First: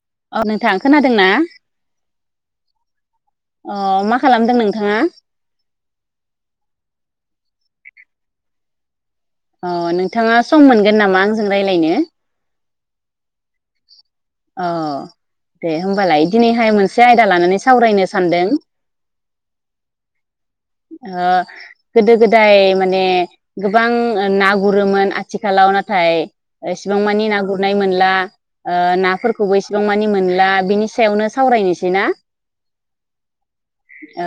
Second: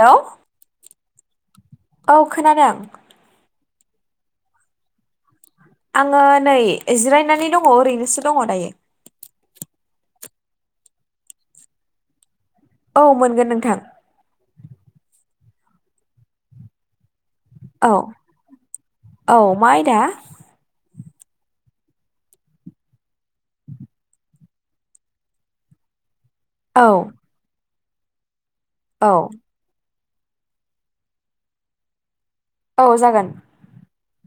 Hello औ नोंथां खोनादों ना औ खोनादों। अ मा खालामदों नोंथाङा? आङो नै जिरायनानै दङ ओरैनोसो दङ दायो। अ नोंथाङा सम मोनगोन नामा आंजों रायलायनो? औ मोनगोन नोंथां। औ दे होमबालाय दिनैहाय मोनसे आयदा लानानै औ सावरायनो सानदों। औ मा आयदा ओ गोदो गोदाय माने गोबां ना गुरोमोन, आथिखालाव नाथाय औ एसेबां मानि ना गुर नाय मोनला ओ औ नाफोरखौबो एसेबां मानि मोनला बिनि सायावनो सावरायनोसै ना? औ जागोन। औ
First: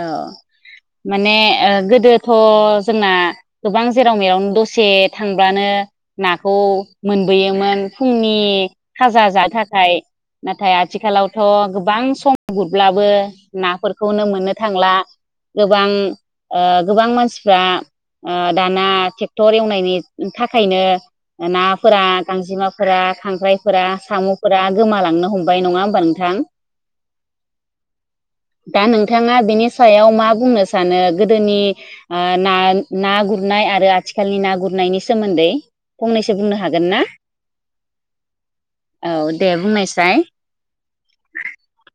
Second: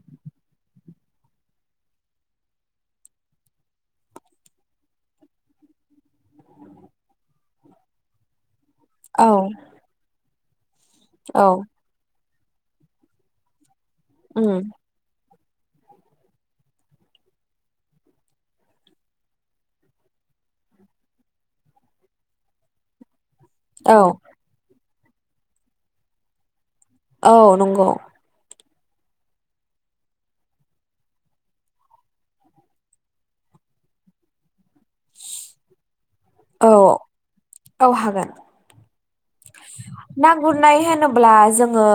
माने ओ गोदोथ' जोंना गोबां जेराव मेरावनो दसे थांब्लानो नाखौ मोनबोयोमोन फुंनि खाजा औ जानो थाखाय नाथाय आथिखालावथ' औ गोबां सम गुरब्लाबो नाफोर खौनो मोननो उम थांला। गोबां ओ गोबां मानसिफ्रा ओ दाना ट्रेक्टर एवनायनि थाखायनो नाफोरा गांजेमाफोरा खांख्रायफोरा औ साम'फोरा गोमालांनो हमबाय नङा होमबा नोंथां? औ नंगौ । दा नोंथाङा बेनि सायाव मा बुंनो सानो गोदोनि ओ ना ना गुरनाय आरो आथिखालनि ना गुरनायनि सोमोन्दै । औ औ हागोन। औ दे बुंनायसाय ना गुरनाय होनोब्ला जोङो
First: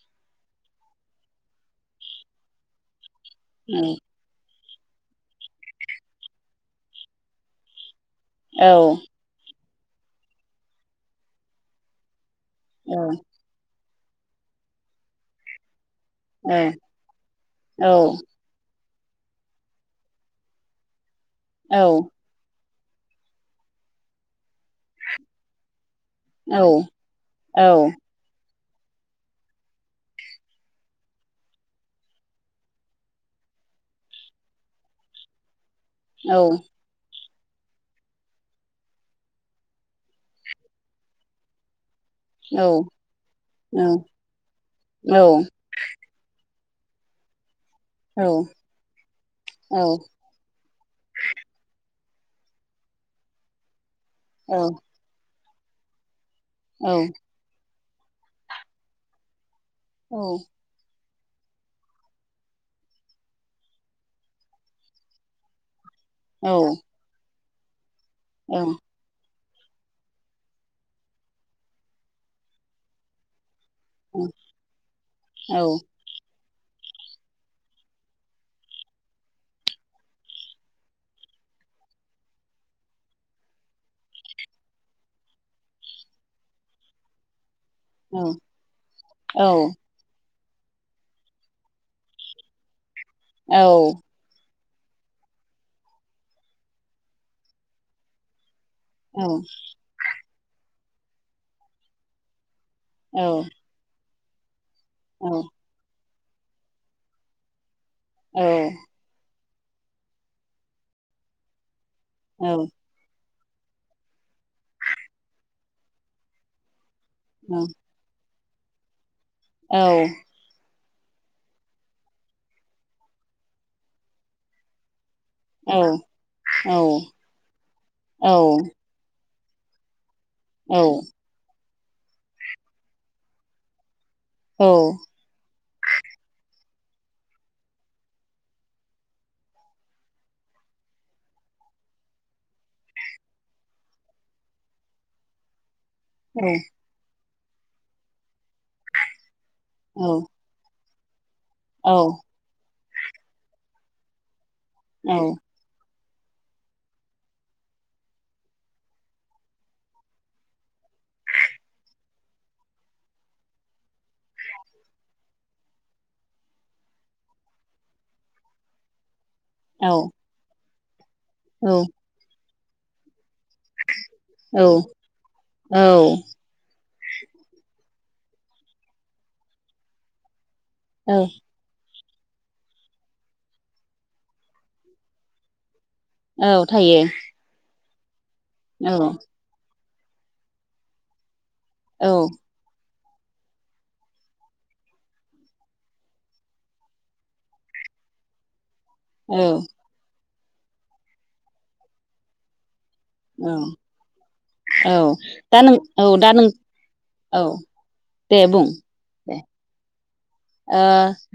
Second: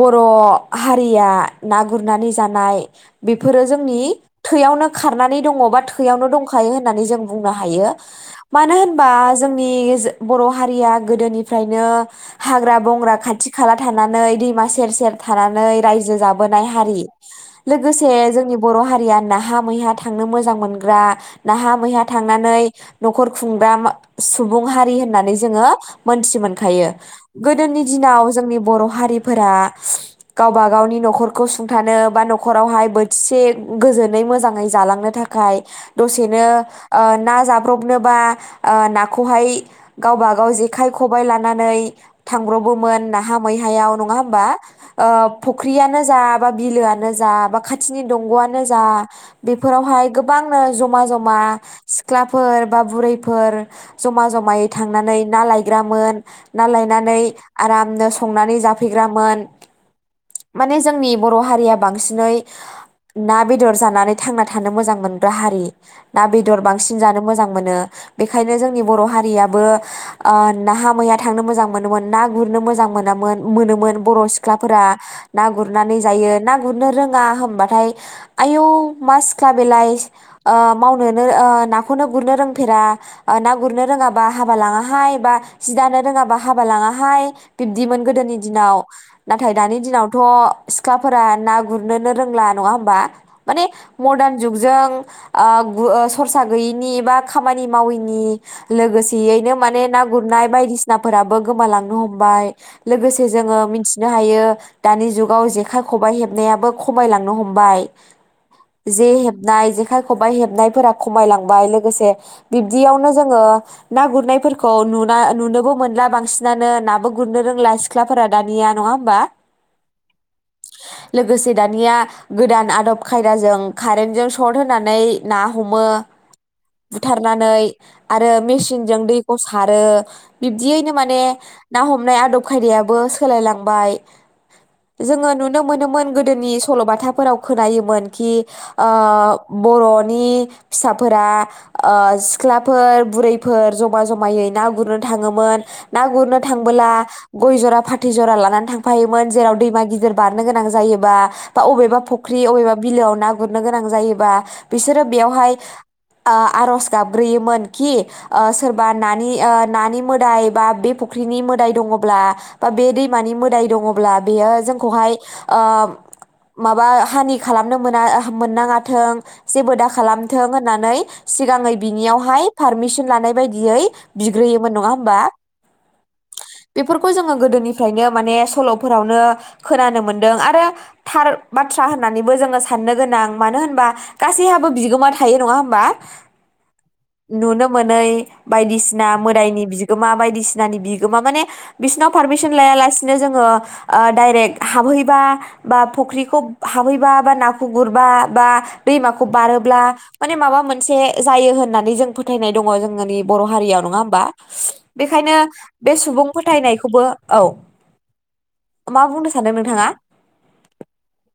बर' हारिया ना गुरनानै जानाय बेफोरो जोंनि थैयावनो खारनानै दङ बा थैयावनो दंखायो होननानै जों बुंनो हायो। औ मानो होनबा जों नि जो बर हारिया गोदोनि फ्रायनो हाग्रा बंग्रा खाथि खाला थानानै दैमा सेर सेर थानानै रायजो औ जाबोनाय हारि। औ लोगोसे जोंनि बर' हारि या नाहा मैहा थांनो मोजां मोनग्रा नाहा औ मैहा थांनानै नखर खुंग्रा मा सुबुं हारि होननानै जोङो मोनथि औ मोनखायो औ गोदोनि दिनाव जोंनि बर' हारिफोरा गावबा गावनि नखरखौ सुंथानो बा नखरावहाय बोथिसे गोजोनै मोजाङै जालांनो थाखाय दसेनो ओ ना जाब्रबनोबा ओ नाखौहाय गावबा गाव जे खाइ खबाइ लानानै औ थांब्रबोमोन नाहा मैहायाव नङा होमबा ओ फख्रियानो जा बा बिलोआनो जा बा खात थिनि दंगआनो जा औ बेफोरावहाय गोबांनो जमा जमा सिख्लाफोर बा बुरैफोर जमा जमायै थांनानै ना लाय ग्रामोन। ना लायनानै आराम नो संनानै जाफैग्रामोन। माने जोंनिब बर हारिया बांसिनै ना बेदर जानानै थांना थानो मोजां मोनग्रा हारि ना बेदर औ बांसिन जानो मोजां मोनो । बेखायनो जोंनि बर हारियाब बो ओ नाहा मैया थांनो मोजां मोनोमोन ना गुरनो मोजां मोनामोन। मोनोमोन बर सिख्लाफोरा ना गुरनानै जायो ना गुरनो रोंडा होमबाथाय आयु मा सिख्ला बेलाय ओ मावनोनो ओ नांखौ नों गुरनो रोंफेरा ओ ना गुरनो रोंडाबा हाबा लांडा हाय । बा जि दानो रोङाबा हाबा लाङाहाय। बिब्दिमोन गोदोनि दिनाव नाथाय दानि दिनावथ। सिख्लाफोरा ना गुरनोनो रोंला नङा होमबा। माने मदारन जुग जों ओ गु ओ सरसा गैयैनि बा खामानि मावैनि। लोगोसेयैनो माने नाग बायदिसिनाफोराबो गोमालांनो हमबाय। लोगोसे जोङो मिन्थ नो हायो। दानि जुगाव जेखाइ खबाइ हेब नायाबो खमायलांनो हमबाय। ए हबनाय जेखाइ खबाइ हेबनायफोरा खमायलांबाय लोग लोगोसे बिब्दियावनो जो ङो ना गुरनायफोरखौ नुन ना नुनो बोमोनला बांसिनानो नाबोग गुरनो रोंला सिख्लाफोरा। दानिया नङा होमबा औ। लोगोसे दानिया गोदान आदब खायदाजों कारेन्टजों सर्ट होनानै ना हमो औ बुथारनानै आरो औ मेसिनजों दै खौ सारो। बिब्दियैनो माने ना हमनाय आदब खायदायाबो सोलायलांबाय। जोङो नुनो मोनोमोन गोदोनि सल बाथाफोराव खोनायोमोन कि बर नि फिसाफोरा सिख्लाफोर बुरैफोर जमा जमायै ना गुरनो थाङोमोन। ना गुरनो थांबोला गय जरा फाथै जरा लानानै थांफायोमोन जेराव दैमा गिदिर बारनो गोनां जायो। बा बबेबा फख्रि अबेबा बिलोआव ना गुरनो गोनां जायोबा बिसोरो औ-औ-औ-औ-औ-औ-औ-औ-औ-औ-औ-औ बेवहाय ओ आरज गाबग्रोयोमोन खि सोरबा नानि ओ नानि मोदाय बा बे फुख्रिनि मोदाय दङब्ला बा बे दैमानि मोदाय दङब्ला बेयो जोंखौहाय ओ माबा हानि खालामनो मोना मोननाङाथों । जेबो दा खालामथों होन नानै सिगाङै बिनियावहाय पारमिसन लानाय बायदियै बि ग्रोयोमोन नङा होमबा बेफोरखौ जोङो गोदोनिफ्रायनो माने सल'फोरावनो खोनानो मोनदों आरो थार बाथ्रा होन होननानैबो जोङो साननो गोनां मानो होनबा गासैहाबो बिगोमा थायो नङा होमबा? औ थायो। नुनो मोनै ना मोदायनि बि गोमा बायदिसिनानि बिगोमा माने बिसोरनाव पारमिसन लाया लासेनो नो जोङो डायरेक्ट हाबहैबा बा फुख्रिखौ हाबहैबा बा नाखौ गुरबा बा दैमाखौ औ-औ-औ-औ बारोब्ला माने माबा मोनसे जायो होननानै जों फोथायनाय दङ जों नि बर हारियाव नङा होमबा औ बेखायनो दा नों बे औ सुबुं दा नों फोथायनायखौबो औ दे बुं मा बुंनो दे सानदों नोंथाङा ओ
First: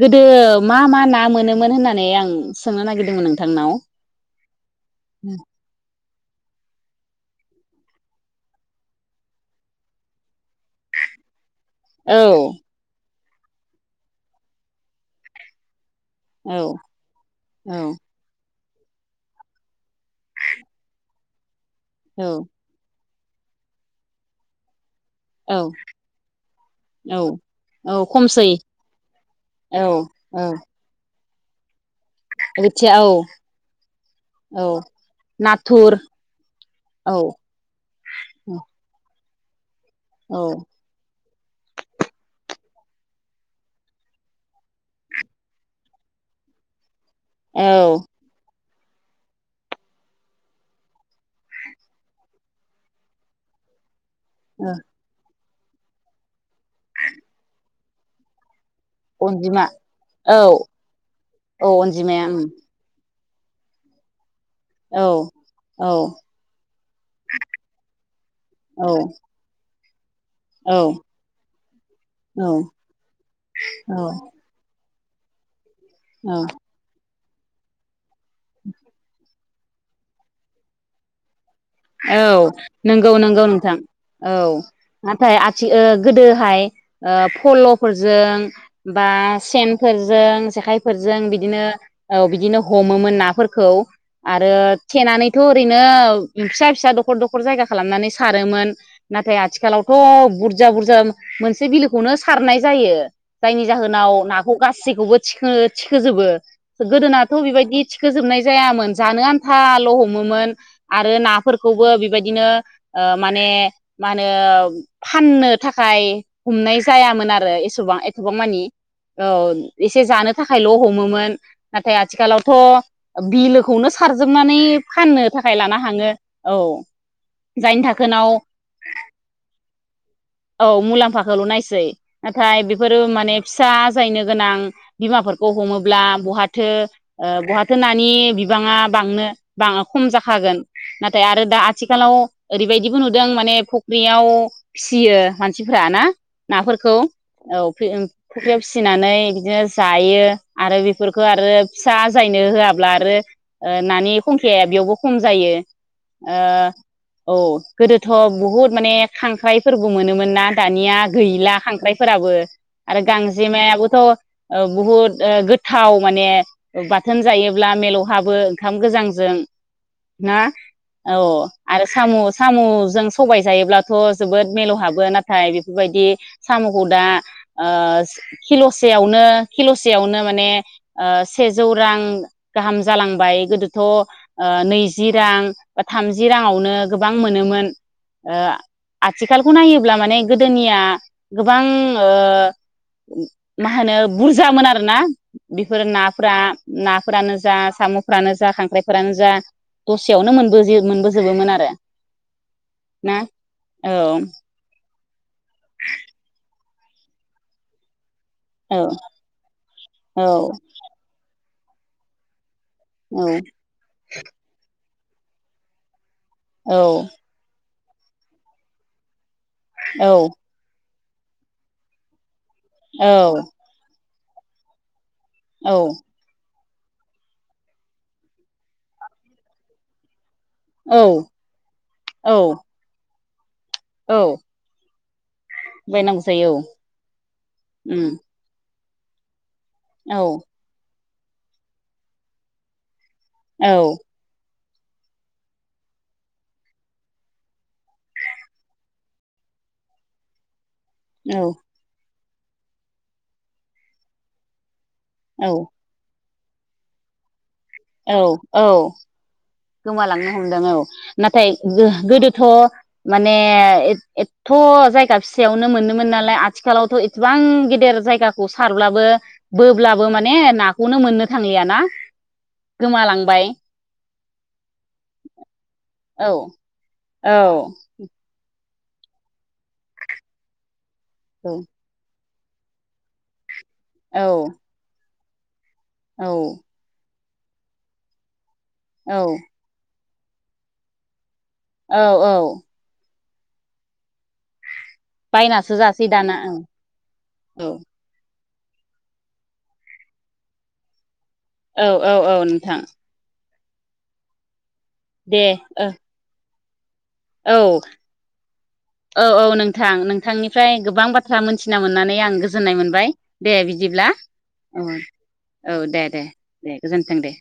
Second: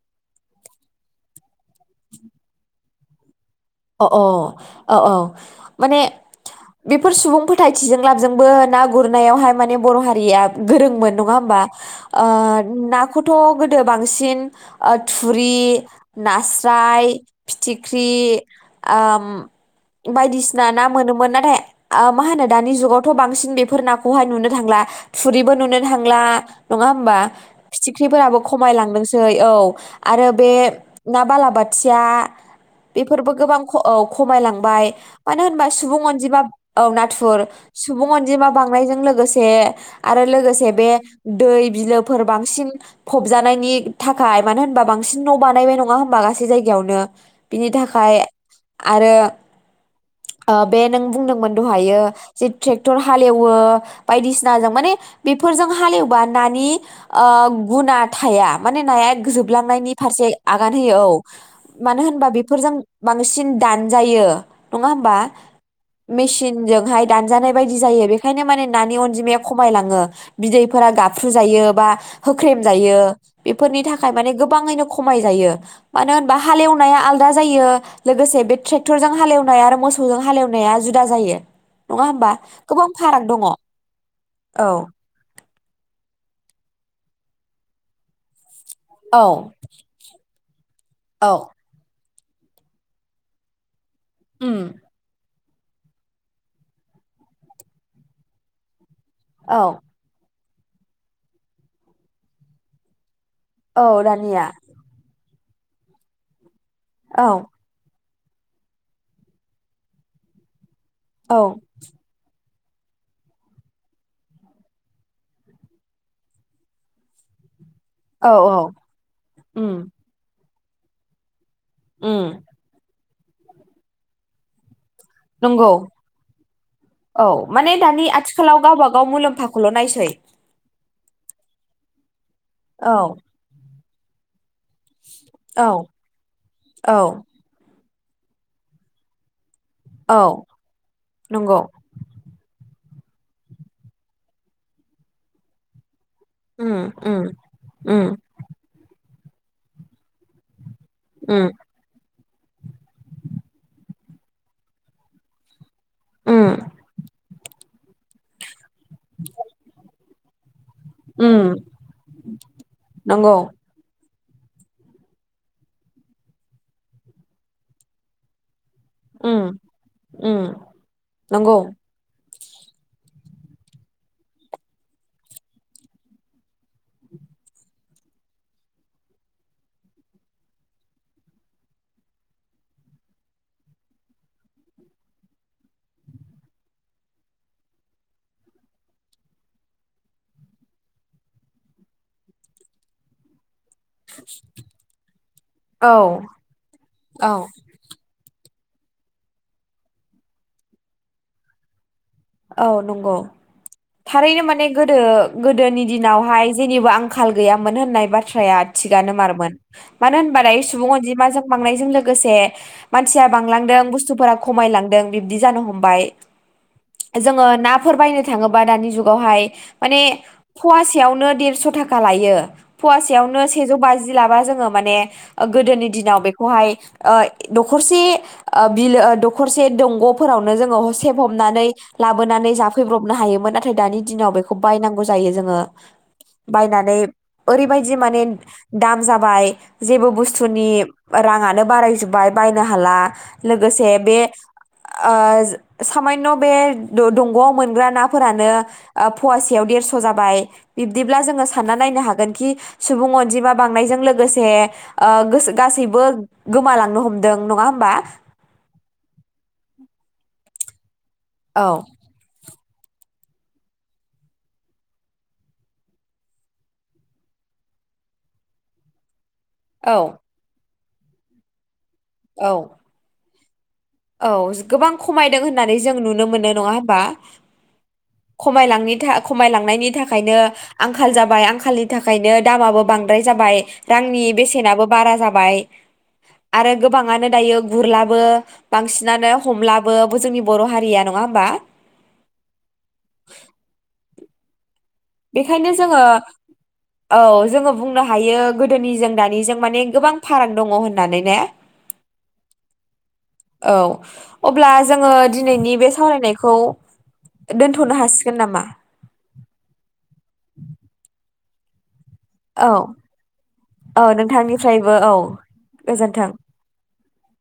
गोदो मा मा ना ना मोनो मोन होननानै आं सोंनो नागिरदों [unintelligible] अ अ औ औ औ माने बेफोर सुबुं फोथायथिजों लाबजोंबो ना गुरनायावहाय माने बर हारिया गोरोंमोन नङा होमबा? ओ ना खौथ गोदो बांसिन ओ थुरि औ-औ-औ-औ-औ नास्राय, फिथिख्रि ओम बायदिसिना ना मोनोमोन नाथाय औ मा होनो दानि जुगाव थ बांसिन बेफोर नाखौहाय नुनो थांला थुरिबो औ नुननो थांला नङा होमबा औ औ फिथिख्रिफोराबो खमसै खमायलांदोंसै औ औ-औ आरो बे ना बालाबाद थिया बोथिया बे फोरबो औ-औ गोबां औ खमायलांबाय मानो होनबा नाथुर सुबुं अनजिमा औ औ-औ-औ नाथुर सुबुं अनजिमा बांनायजों लोगो से आरो लोगोसे बे दै बिलोफोर बांसिन फबजानायनि थाखाय मानो होनबा बांसिन न बानायबाय नङा होनबा गासै जायगायावनो। बिनि औ थाखाय आरो बे नों बुंदोंमोन दहायो जे ट्रेक्टर हालेवो बायदिसिनाजों माने बे बेफोरजों हालेवबा नानि ओ गुना थाया। माने नाया अनजिमा जोबलांनायनि फारसे औ आगान होयो औ औ मानो अनजिमाया होनबा उम बेफोरजों बांसिन दानजायो नङा औ होमबा औ मेसिनजोंहाय दानजानाय बायदि जायो बेखायनो माने नानि औ अनजिमाया खमायलाङो [unintelligible] बिदैफोरा गाबफ्रुजायो बा औ होख्रेम जायो बेफोरनि औ थाखाय माने गोबाङैनो खमाय जायो मानो होनबा औ हालेवनाया आल दा जायो लोगोसे बे ट्रेक्टरजों हालेव नाय आरो मोसौजों हालेवनाया जुदा जायो नङा औ होमबा गोबां नंगौ फाराग दङ नंगौ औ नोंथां औ नाथाय आथि ओ गोदोहाय फल' फोरजों बा सेनफोरजों जेखाय फोरजों औ बिदिनो औ बिदिनो हमोमोन नाफोरखौ आरो उम थेनानै थ' ओरैनो फिसा फिसा दखर दखर जायगा खालामनानै सारोमोन नाथाय औ आथिखालावथ बुर बुरजा बुरजा मोनसे बिलोखौनो सारनाय जायो जायनि औ जाहोनाव दानिया नाखौ गासैखौबो थिखो-थिखोजोबो औ गोदोनाथ बेबायदि थिख खोजोबनाय जायामोन जानो आन्थाल हमोमोन आरो औ नाफोरखौबो बेबायदिनो ओ माने मा होनो फाननो थाखाय हमनाय जायामोन आरो एसे औ एथबां-एथबांमानि औ ओ उम एसे जानो थाखायल हमोमोन। नाथाय उम आथिखालावथ बिलोखौनो सारजोबनानै फाननो थाखाय नंगौ लाना औ औ माने जायनि दानि थाखोनाव आथिखालाव गावबा गाव मुलाम्फाखौल नायसै। औ मुलाम्फाखौल नायसै। नाथाय औ बेफोरो माने फिसा बुजायनो गोनां बिमाफोरखौ औ हमोब्ला बहाथो औ ओ बहाथो नाय नि बिबाङा बांनो बाङा खम औ जाखागोन। नाथाय आरो दा नंगौ आथिखालाव ओरैबायदिबो नुदों माने फख्रियाव फिसियो मानसिफ्राना उम नाफोरखौ उम औ ओं उम फुख्रियाव फिसिनानै बिदिनो जायो। आरो बेफोरखौ आरो उम फिसा आजायनो होआब्ला आरो नानि खंखियाया बेयावबो खम जायो। ओ उम औ गोदोथ बहुद माने खांख्राइफोरबो मोनोमोन ना। दानिया उम गैला खांख्राइफोराबो आरो नंगौ गांजेमायाबोथ ओ बुहुद ओ गोथाव माने बाथोन जायोब्ला मिलौहाबो। ओंखाम गोजांजों उम ना? उम औ नंगौ आरो साम' सामुजों सबाय जायोब्लाथ जोबोद मिलहाबो नाथाय बेफोरबायदि सामुखौ दा ओ किलसेयावनो किलसेयावनो माने ओ सेजौ रां गाहाम जालांबाय गोदोथ नैजि रां बा थामजि राङावनो गोबां मोनोमोन ओ आथिखालखौ नायोब्ला माने गोदोनिया गोबां ओ मा होनो बुरजामोन आरोना बेफोर औ नाफोरा नाफ्रानो औ जा सामुफ्रानो जा खां फोरानो जा दसेयावनो मोन मोनबो मोनजोबोमोन आरो। औ नंगौ ना औ थारैनो माने गोद गोदो गोदोनि दिनावहाय जेनिबो आंखाल गैयामोन होननाय बाथ थ्राया औ थिगानो मारमोन औ मानो होनबा दायो सुबुं अनजिमाजों बांनायजों लोगोसे मानसिया बांलांदों बुस्थुफोरा खमायलांदों, बिब्दि जानो हमबाय, औ जोङो ना नाफोर बायनो थाङोबा दानि जुगावहाय माने औ फुवा सेयावनो देरस' थाखा लायो फुवासेआवनो सेजौ बाजि बिदि लाबा जोङो माने ओ औ गोदोनि दिनाव बेखौहाय ओ दखरसे ओ बिलो ओ दखरसे दंग फोरावनो जोङो औ सेब हमनानै औ लाबोनानै जाफैब्रब हमनो हायोमोन नाथाय दानि औ दिनाव बेखौ बायनांगौ जायो जोङो बायनांगौ जायो औ बायनानै ओरैबायदि उम माने दाम जाबाय जेबो औ बुस्थुनि राङानो बारायजोब्बाय बायनो हाला औ लोगोसे बे ओ सामानबे दंग मोनग्रा नाफोरानो फवासेयाव देरस जाबाय बिब्दिब्ला औ जोङो सानना नायनो हागोन कि सुबुं अनजिमा बांनायजों लोगोसे ओ औ गासो गासैबो गोमालांनो हमदों नङा हो औ औ गोमालांनो हमदों औ नाथाय औ गोदोथ माने एथ जायगा फिसायावनो मोनोमोन नालाय आथिखालाव थएसेबां गेदेर जायगाखौ सारब्लाबो औ बोबब्लाबो माने नाखौ उनाव मोननो थांलियाना? औ गोमालांबाय औ गोबां खमायदों होननानै जों नुनो औ मोनो नङा होमबा? औ खमायलांनि था खमायलांनायनि थाखायनो आंखाल जाबाय औ आंखालनि थाखायनो दामाबो बांद्राय जाबाय रांनि औ बेसेनाबो बारा जा बाय आरो गोबाङानो दायो गुरलाबो औ बांसिनानो हमलाबो जोंनि बर हारिया नङा होमबा? औ औ [inaudible] बेखायनो बायनासो जोङो जासै दाना औ औ जोङो औ बुंनो हायो। गोदोनिजों दानिजों माने गोबां फाराग दङ होननानै ने? औ औ औ नोंथां औ अ ब्ला जोङो दे दिनैनि बे सावरायनायखौ औ दोनथ'नो हासिगोन नामा औ औ नोंथां नोंथांनिफ्राय गोबां बा थ्रा मोनथिना मोननानै आं औ गोजोन्नाय मोनबाय दे औ बिदिब्ला औ नोंथांनिफ्रायबो औ दे दे गोजोन्थों दे गोजोनथों दे।